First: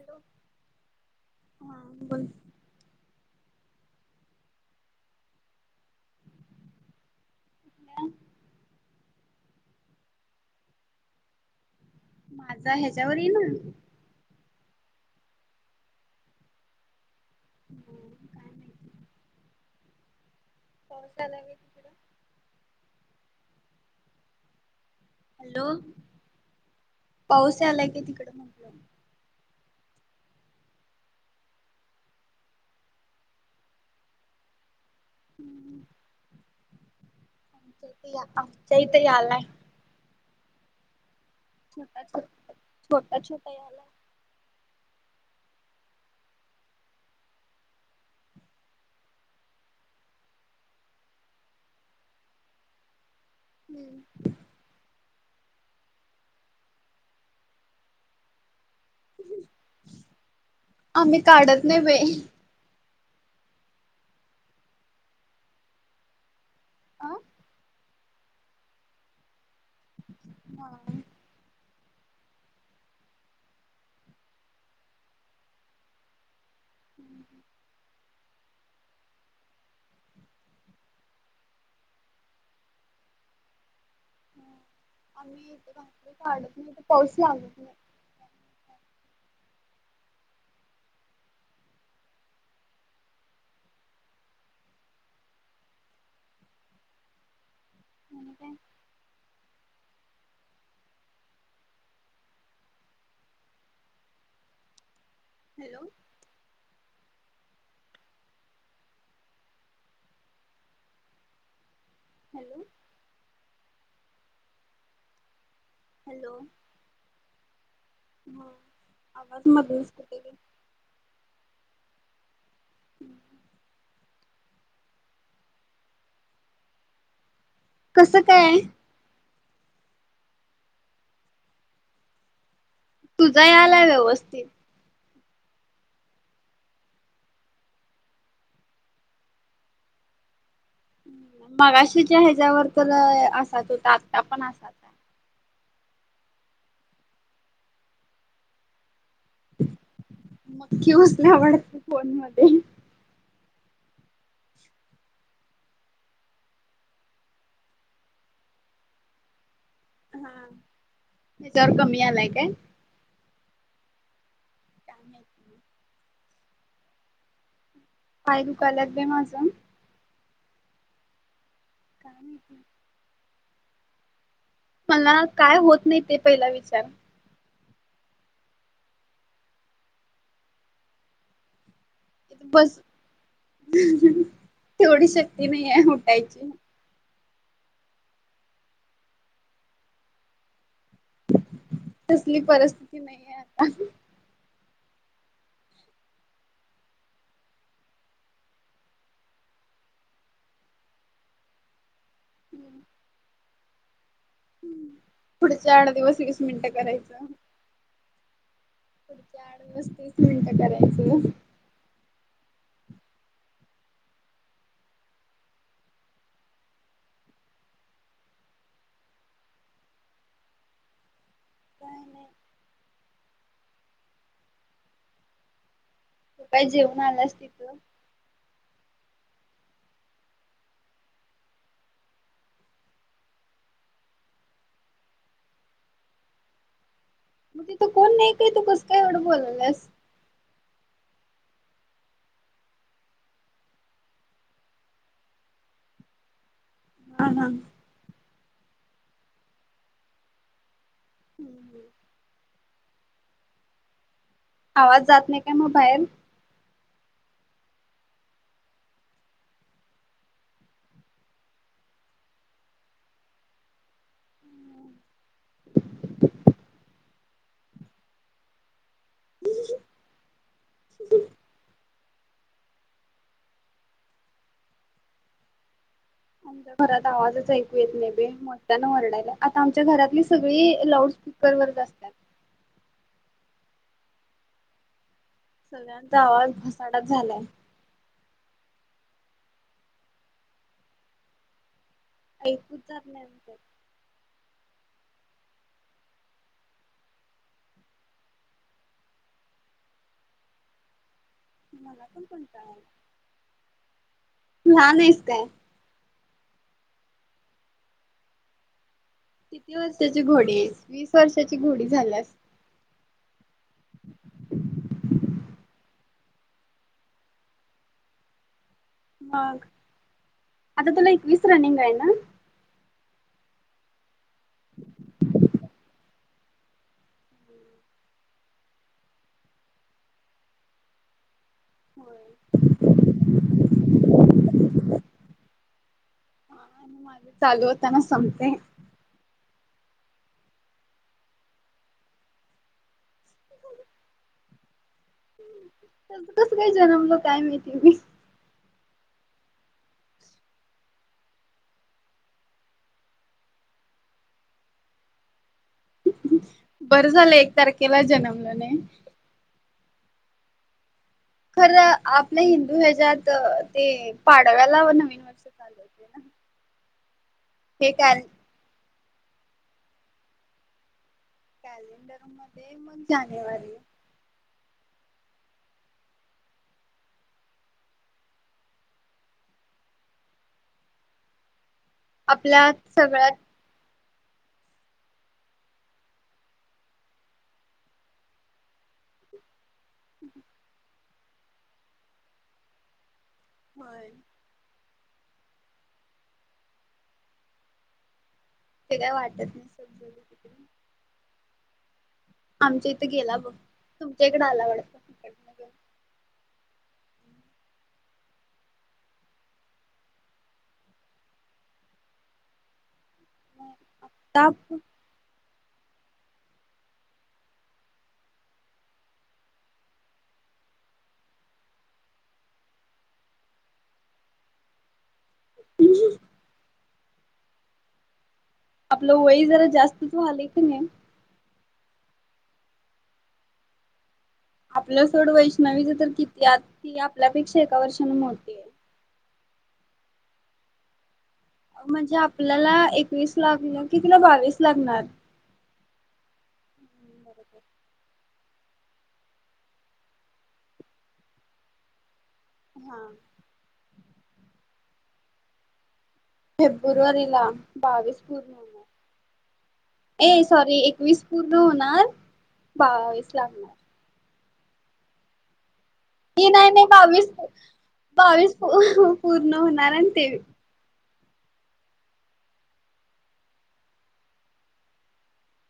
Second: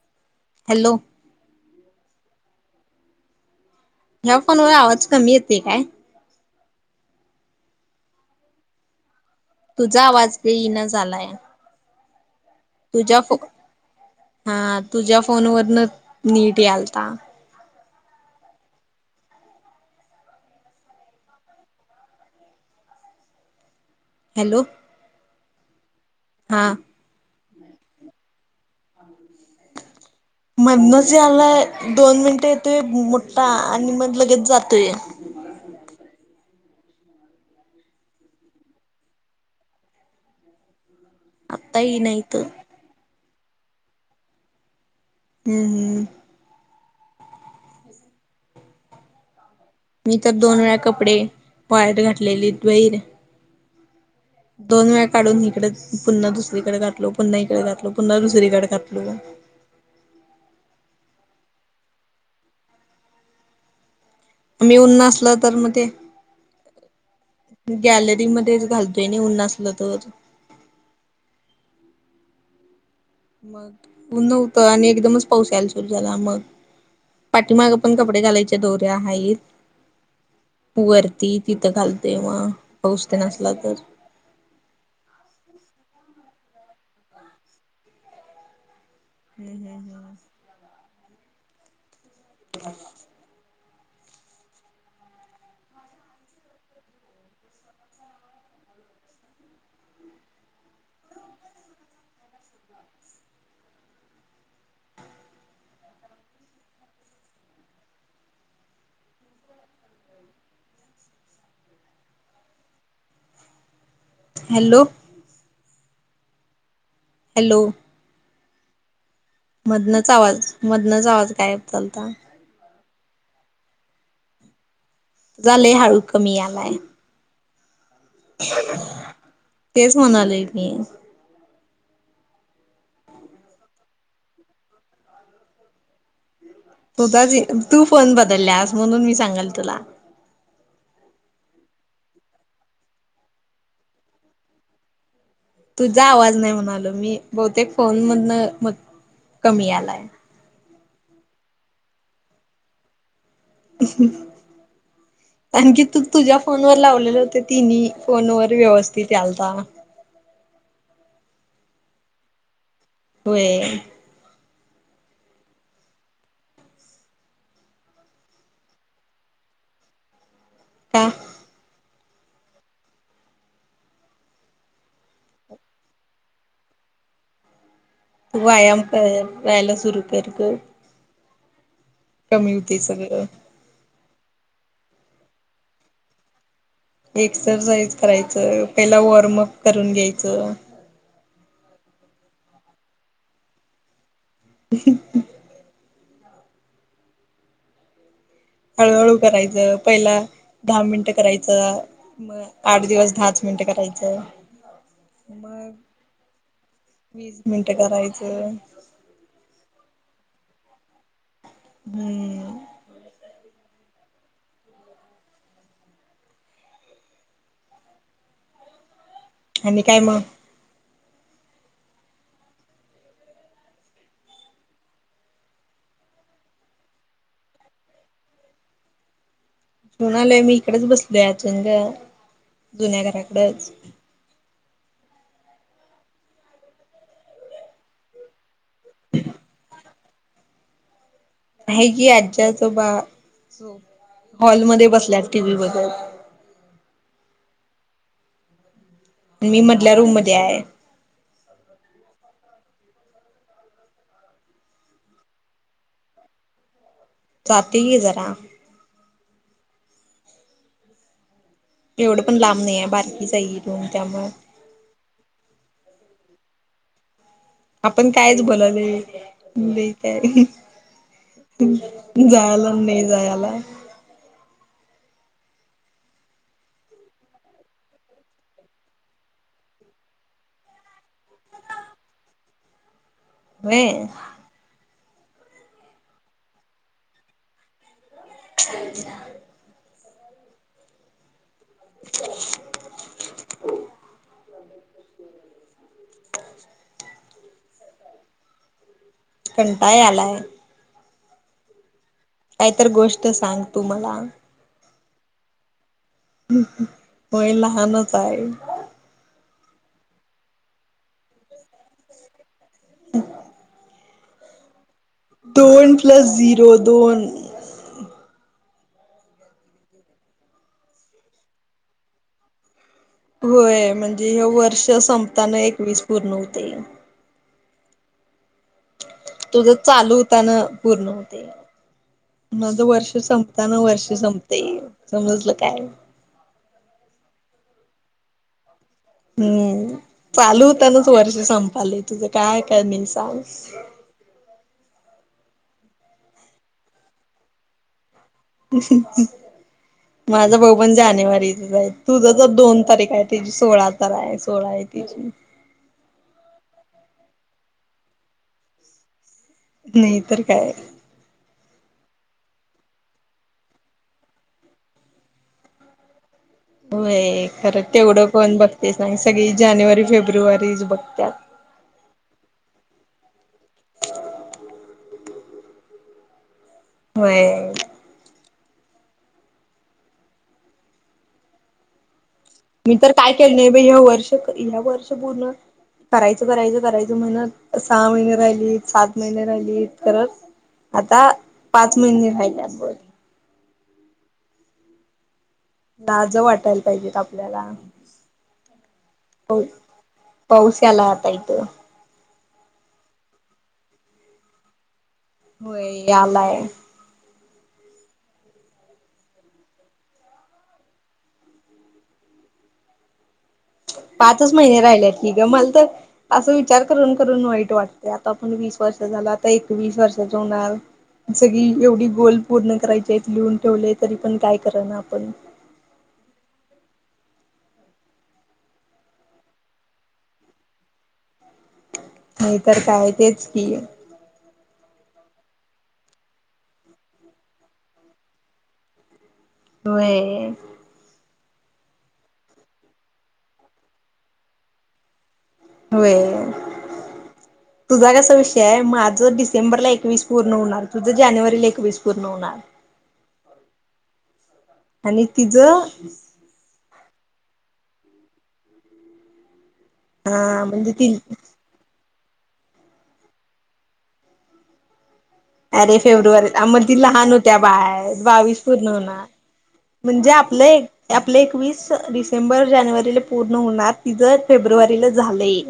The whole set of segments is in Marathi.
हॅलो हॅलो हा बोल ह्या फोनवर आवाज कमी येतय काय? कुठल्या? तुझा आवाज येईना झालाय माझा आहे तुझ्या फो हा, तुझ्या फोनवरन नीट यालता. हो काय मायती पाऊस आलाय व्हय. हॅलो! हॅलो! हा. पाऊस आलाय की तिकडं मधनच यालाय दोन मिनटं येतोय मोठ्ठा आणि मग लगेच जातोय हं. [unintelligible] आत्ता येई छोटा ना छो इथं छोटा छोटा याला हम्म हम्म. मी तर दोन वेळा कपडे वाळत घातलेली द्वेर हम्म. दोन वेळा काढून इकडे पुन्हा दुसरीकडे घातलो पुन्हा इकडे घातलो पुन्हा दुसरीकडे घातलो आम्ही काढत नाही बाई मी उन्ह नसलं तर मग ते आ गॅलरी मध्येच घालतोय उन नसलं तर हा हा. मग ऊन होत आणि एकदमच पाऊस यायला सुरू झाला मग पाठीमाग पण कपडे घालायच्या दौऱ्या आहेत. वरती तिथं घालते मग पाऊस नसला तर आम्ही इकडे घातले [unintelligible] तर पाऊस लागत नाही हम्म हम्म हम्म. ह [inaudible] hello! Hello! Hello! Hello! Hello! हा. मधनच आवाज मधनाच आवाज गायब झालता हं झाले हळू कमी यालाय. काय झाल? तेच होऊन झालंय की. तुझा यालाय व्यवस्थित. [unintelligible] तू फोन बदलल्यास म्हणून मी सांगल तुला मगाशी ज्या ह्याच्या्वर तर असात होतात आता पण असात तुझा आवाज नाही म्हणालो मी बहुतेक फोन मधन म कमी आलाय मक्की घुसला वाटते फोन मध्ये ह आणखी तू तुझ्या फोनवर लावलेले होते तिन्ही फोन वर व्यवस्थित यालता हा त्याच्यावर कमी आलाय काय? होय. [inaudible] पाय दुखाय लागलेत माझं काय? काय माहिती. मला काय होत नाही ते पहिला विचार. वायाम कर. [unintelligible] सुरू कर गं. कमी बस होतय सगळं. तेवढी शक्ती नाही आहे उटायची. एक्सरसाइज करायचं. पहिला वॉर्मअप करून घ्यायचं. तसली परिस्थिती नाहीये आता. हा हा. हळूहळू करायचं. पहिला दहा मिनटं करायचं. मग आठ दिवस दहाच. मिनटं करायचं. पुढचे आठ दिवस वीस मिनिटं करायचं. मिनट करायचं. पुढच आठ दिवस तीस मिनिटं करायचं. हम्म. आणि काय मग? काय नाही तू काय जेवून आल्यास तिथं. जेवण आलोय. मी इकडेच बसलोय [unintelligible] जुन्या घराकडच. मग तिथं कोण नाही काय, तू कस काय एवढं बोलाल्यास? आहे की आजी आजोबा हॉलमध्ये बसल्यात टी व्ही बघत. हा हा. मी मधल्या रूम मध्ये आहे. हम. आवाज जात नाही काय मग बाहेर? जातोय की जरा. एवढ पण लांब नाही आहे बारकीच आहे की रूम त्यामुळं. आपण कायच बोललोय. [unintelligible] जायला नाही जायला. आमच्या घरात आवाजच ऐकू येत नाही बाई. मोठ्याने ओरडायला. आता आमच्या घरातली सगळी लाउड स्पीकर वर च असत्यात. होय. सगळ्यांचा आवाज घसाडाच झालाय. [inaudible] [inaudible] ऐकूच जात नाही लवकर. कंटाळा यालाय. मला पण. कंटाळा कायतर आलाय. गोष्ट सांग तू मला. लहान आहेस काय? होय लहानच हाय. किती वर्षाची घोडी आहेस? वीस वर्षाची घोडी झाल्यास. [inaudible] दोन प्लस झिरो दोन. मग. आता तुला एकवीस रनिंग आहे ना? होय. म्हणजे हे वर्ष संपताना एकवीस पूर्ण होतय. तुझ चालू होताना पूर्ण होते. होय. नझ वर्ष संपताना वर्ष संपते ये समजलं काय माज चालू होताना संपतय. हम्म चालू होतानाच वर्ष संपालय तुझं काय कमी हाय सांग. त्यांच कसं काय जन्मलं काय माळतीे मी ह माझं भाऊ पण जानेवारीचच आहे. तुझं जर दोन तारीख आहे त सोळा तर आहे, सोळा आहे तेच बरं झालं एक तारखेला जलमलो नाय नाही तर काय खरं आपल्या, हिंदू ह्याच्यात ते पाडव्याला नवीन व चालू होते ना होय, खरं हे कॅ तेवढं कोण बघते, ना सगळी जानेवारी फेब्रुवारीच बघत्यात कॅलेंडर मध्ये मग जानेवारी हा होय आपल्या मी तर सगळ्यात काय केलं, नाही बा ह वर्ष ह्या वर्ष पूर्ण करायचं, करायचं, करायचं म्हणत, सहा महिने राहिलीत सात महिने राहिलीत करत आता पाच महिने राहिले, आब होय लाज वाटायला पाहिजेत, आपल्याला ते काय वाटत नाही सोड पाऊसला हाता येतं आमच्या इथं गेला, ब तुमच्या इकडें आला वड होय, यालाय आता पाचच महिने राहिलेत, की ग मला तर असं विचार करून करून वाईट वाटते, आता आपण वीस वर्ष झालं आता एक वीस वर्षाच होणार सगळी एवढी गोल पूर्ण करायची आहेत, लिहून ठेवले तरी पण काय करा ना आपण ह आपलं वय जरा जास्तच व्हाले क नाही होय तर काय तेच की आपलं सोड वैष्णवी ज तर किती, आत ती आपल्यापेक्षा एका वर्षान मोठी, आहे. होय म्हणजे, आपल्याला एकवीस लागल, की तिला बावीस लागणार होय बरोबर तुझा कसा विषय आहे, माझं डिसेंबरला एकवीस पूर्ण होणार, तुझं जानेवारीला एकवीस पूर्ण होणार हा आणि तिज फेब्रुवारीला बावीस पूर्ण, ए अ सॉरी म्हणजे ति एकवीस पूर् न होणार बावीस लागणार अरे फेब्रुवारी हे नाही म नाही ती बावीस लहान होत्या बाळ बावीस पूर्ण होणार होणार आणि ते म्हणजे, आपलं एक आपले एकवीस डिसेंबर जानेवारीला पूर्ण होणार, तिझं फेब्रुवारीला झालंय.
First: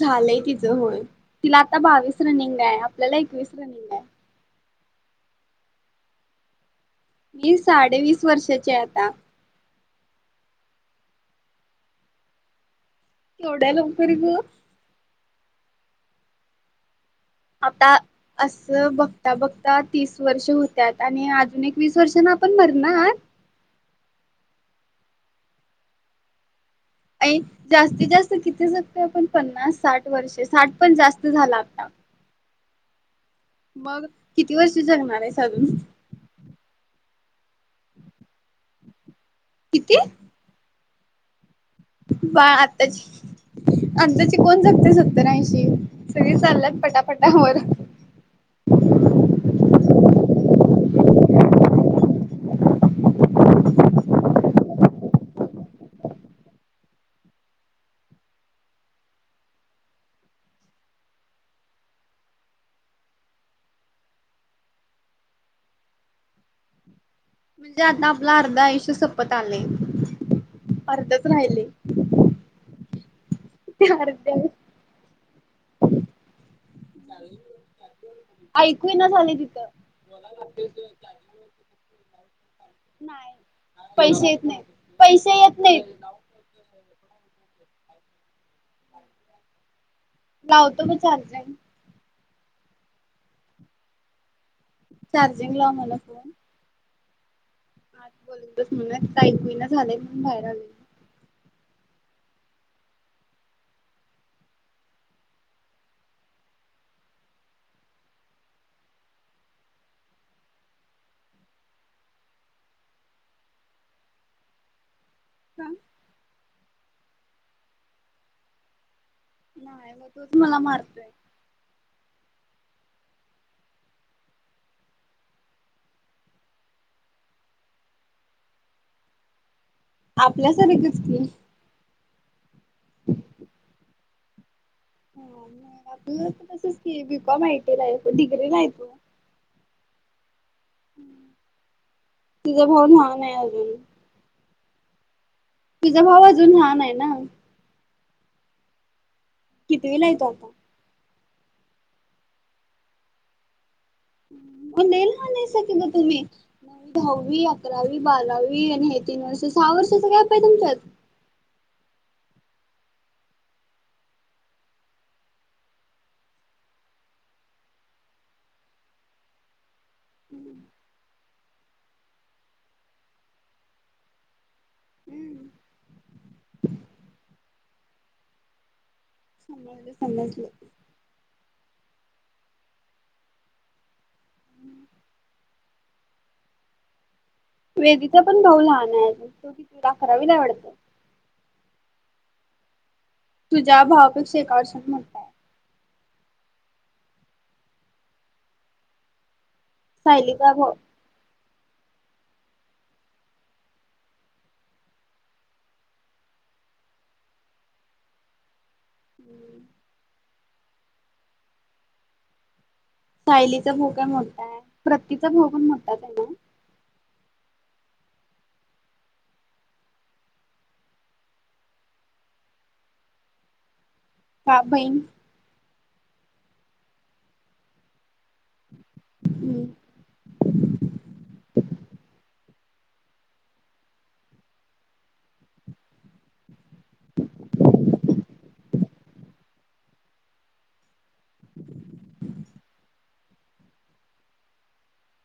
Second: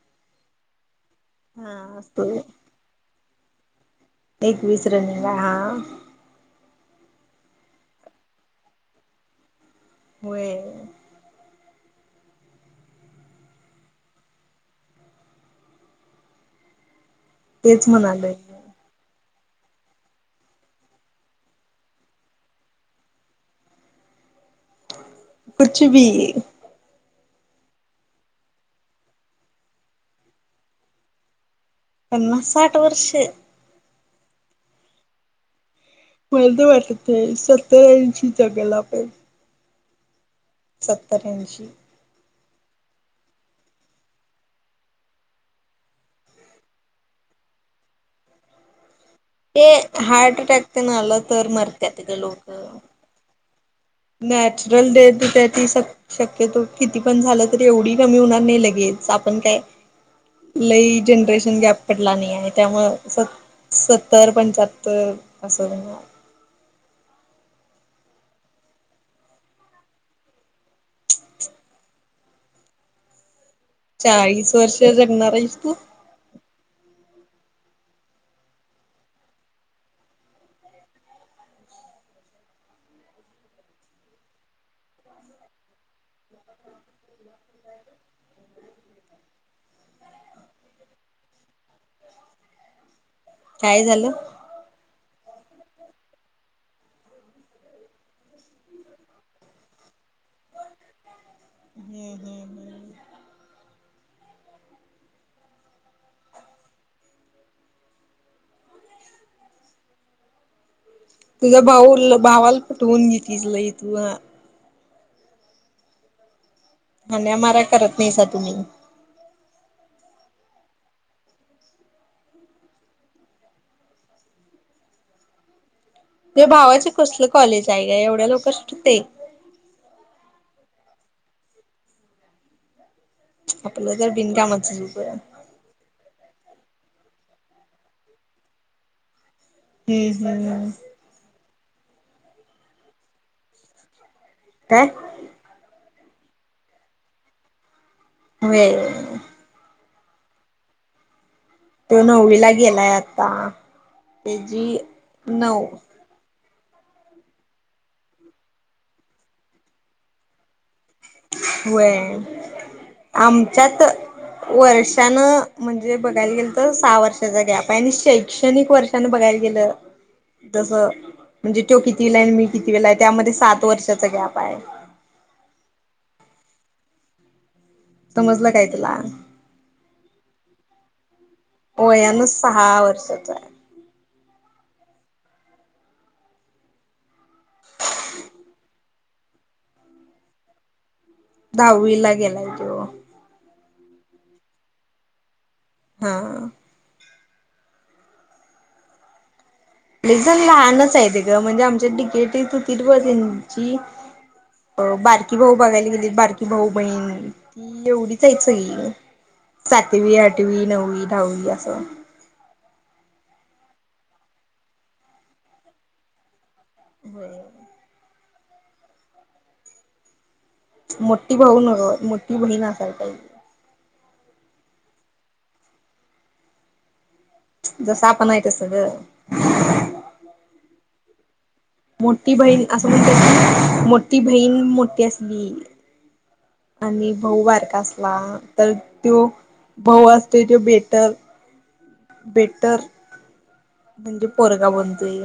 झालंय तिचं होय, तिला आता हा बावीस असतो रनिंग आहे, आपल्याला एकवीस रनिंग आहे. एकवीस रनिंग आहे हा. मी साडे वीस वर्षाची आहे आता. होय. केवढ्या लवकरी गं? तेच आता म्हणालोय असं बघ आता बघता तीस वर्ष होत्यात आणि अजून एक वीस वर्षना आपण मरणार. [unintelligible] अई जास्तीत जास्त कितीे जगतो आपण पन्नास साठ वर्षे साठ पण जास्त झाला आता. पन्नास साठ वर्षे. मग किती वर्ष जगणार आहेस अजून? मला तर वाटते सत्तरा इंशी जगायला पाही किती सत्तर, ऐंशी. बाय आत्ताची आताची कोण जगते सत्तर ऐंशी सगळी चालायात पटापटा वर. ते हार्ट अटॅक तेन आलं तर मारत्यात इथं लोकं. नॅचूरल डेट त्या ती सक शक्यतो किती पण झालं तरी एवढी कमी होणार नाही लगेच आपण काय लई जनरेशन गॅप पडला नाही आहे त्यामुळं सत सत्तर पंचाहत्तर असं. [unintelligible] म्हणजे आता आपलं अर्ध आयुष्य सपत आलेय. अर्धच राहिले. ते अर्ध्या चाळीस वर्ष जगणार आहेस तू? ऐकू ना झाले तिथं. नाय पैशे येत नाही पैसे येत नाहीत. [inaudible] लावतो म चार्जिंग. काय झालं? चार्जिंगला मला फोन आत बोलतस म्हणे त्या ऐकू नाय झालेय म्हणून बाहेर आले. हम्म हम्म हम्म. तुझा भाऊ भावाला पटवून घेतीस लंय तू हां. का हम्या मारा करत नाहीसा तुम्ही. नाही म तोच मला मारतोय. ते भावाचे कसलं कॉलेज आहे काय एवढ्या लवकर सूटते. आपल्यासारखच की. आपलं तर बिनकामाचा झुप आहे. हा मग आपलं तसच की बी कॉम आय टी ला होतो डिग्रीे ला आहे तू? हम्म हम्म हम्म. तिजा भाऊ लहान आहे अजून. काय तिजा भाऊ अजून लहान आहे ना. वेगळं कितीवीला आहे तो आता? तो नववीला गेलाय आता. त्याची नऊ [unintelligible] दहावी, अकरावी, बारावी, आणि हे तीन वर्ष. सहा वर्षाचा गॅप आहे तुमच्यात? व्हय. आमच्यात वर्षान म्हणजे बघायला गेलं तर सहा वर्षाचा गॅप आहे, आणि शैक्षणिक वर्ष न बघायला गेलं जसं, म्हणजे तो कितवीला आहे न मी कितवीला आहे, त्यामध्ये सात वर्षाचा गॅप आहे. हम् समजलं काय तुला? समजलं समजलं. वयान सहा वर्षाचा आहे. हम्म वेदीचा पण भाऊ लहान आहे. तो कितीला अकरावीला आहे वाटतं. दहावीला गेलाय तो. तुझ्या भावापेक्षा एका वर्षांनी मो हा. एकदम सायलीचा भाऊ लहानच आहेत गं. म्हणजे आमच्या [unintelligible] बारकी भाऊ बघायला गेली, बारकी भाऊ बहीण. एवढीच आहेत सगली. सातवी, आठवी, नववी, दहावी असं. सायलीचा भाऊ काय मोठा आहे. प्रतिक चा भाऊ पण मोठाच आहे ना. हो. मोठी भाऊ नाय, मोठी बहीण असाय पाहिजे. सात बहिन जसा आपण तस गं. हम्म मोठी बहीण असं म्हणतात की, मोठी बहीण मोठी असली आणि भाऊ बारका असला, तर तो भाऊ असते तो बेटर. बेटर. म्हणजे पोरगा बनतोय.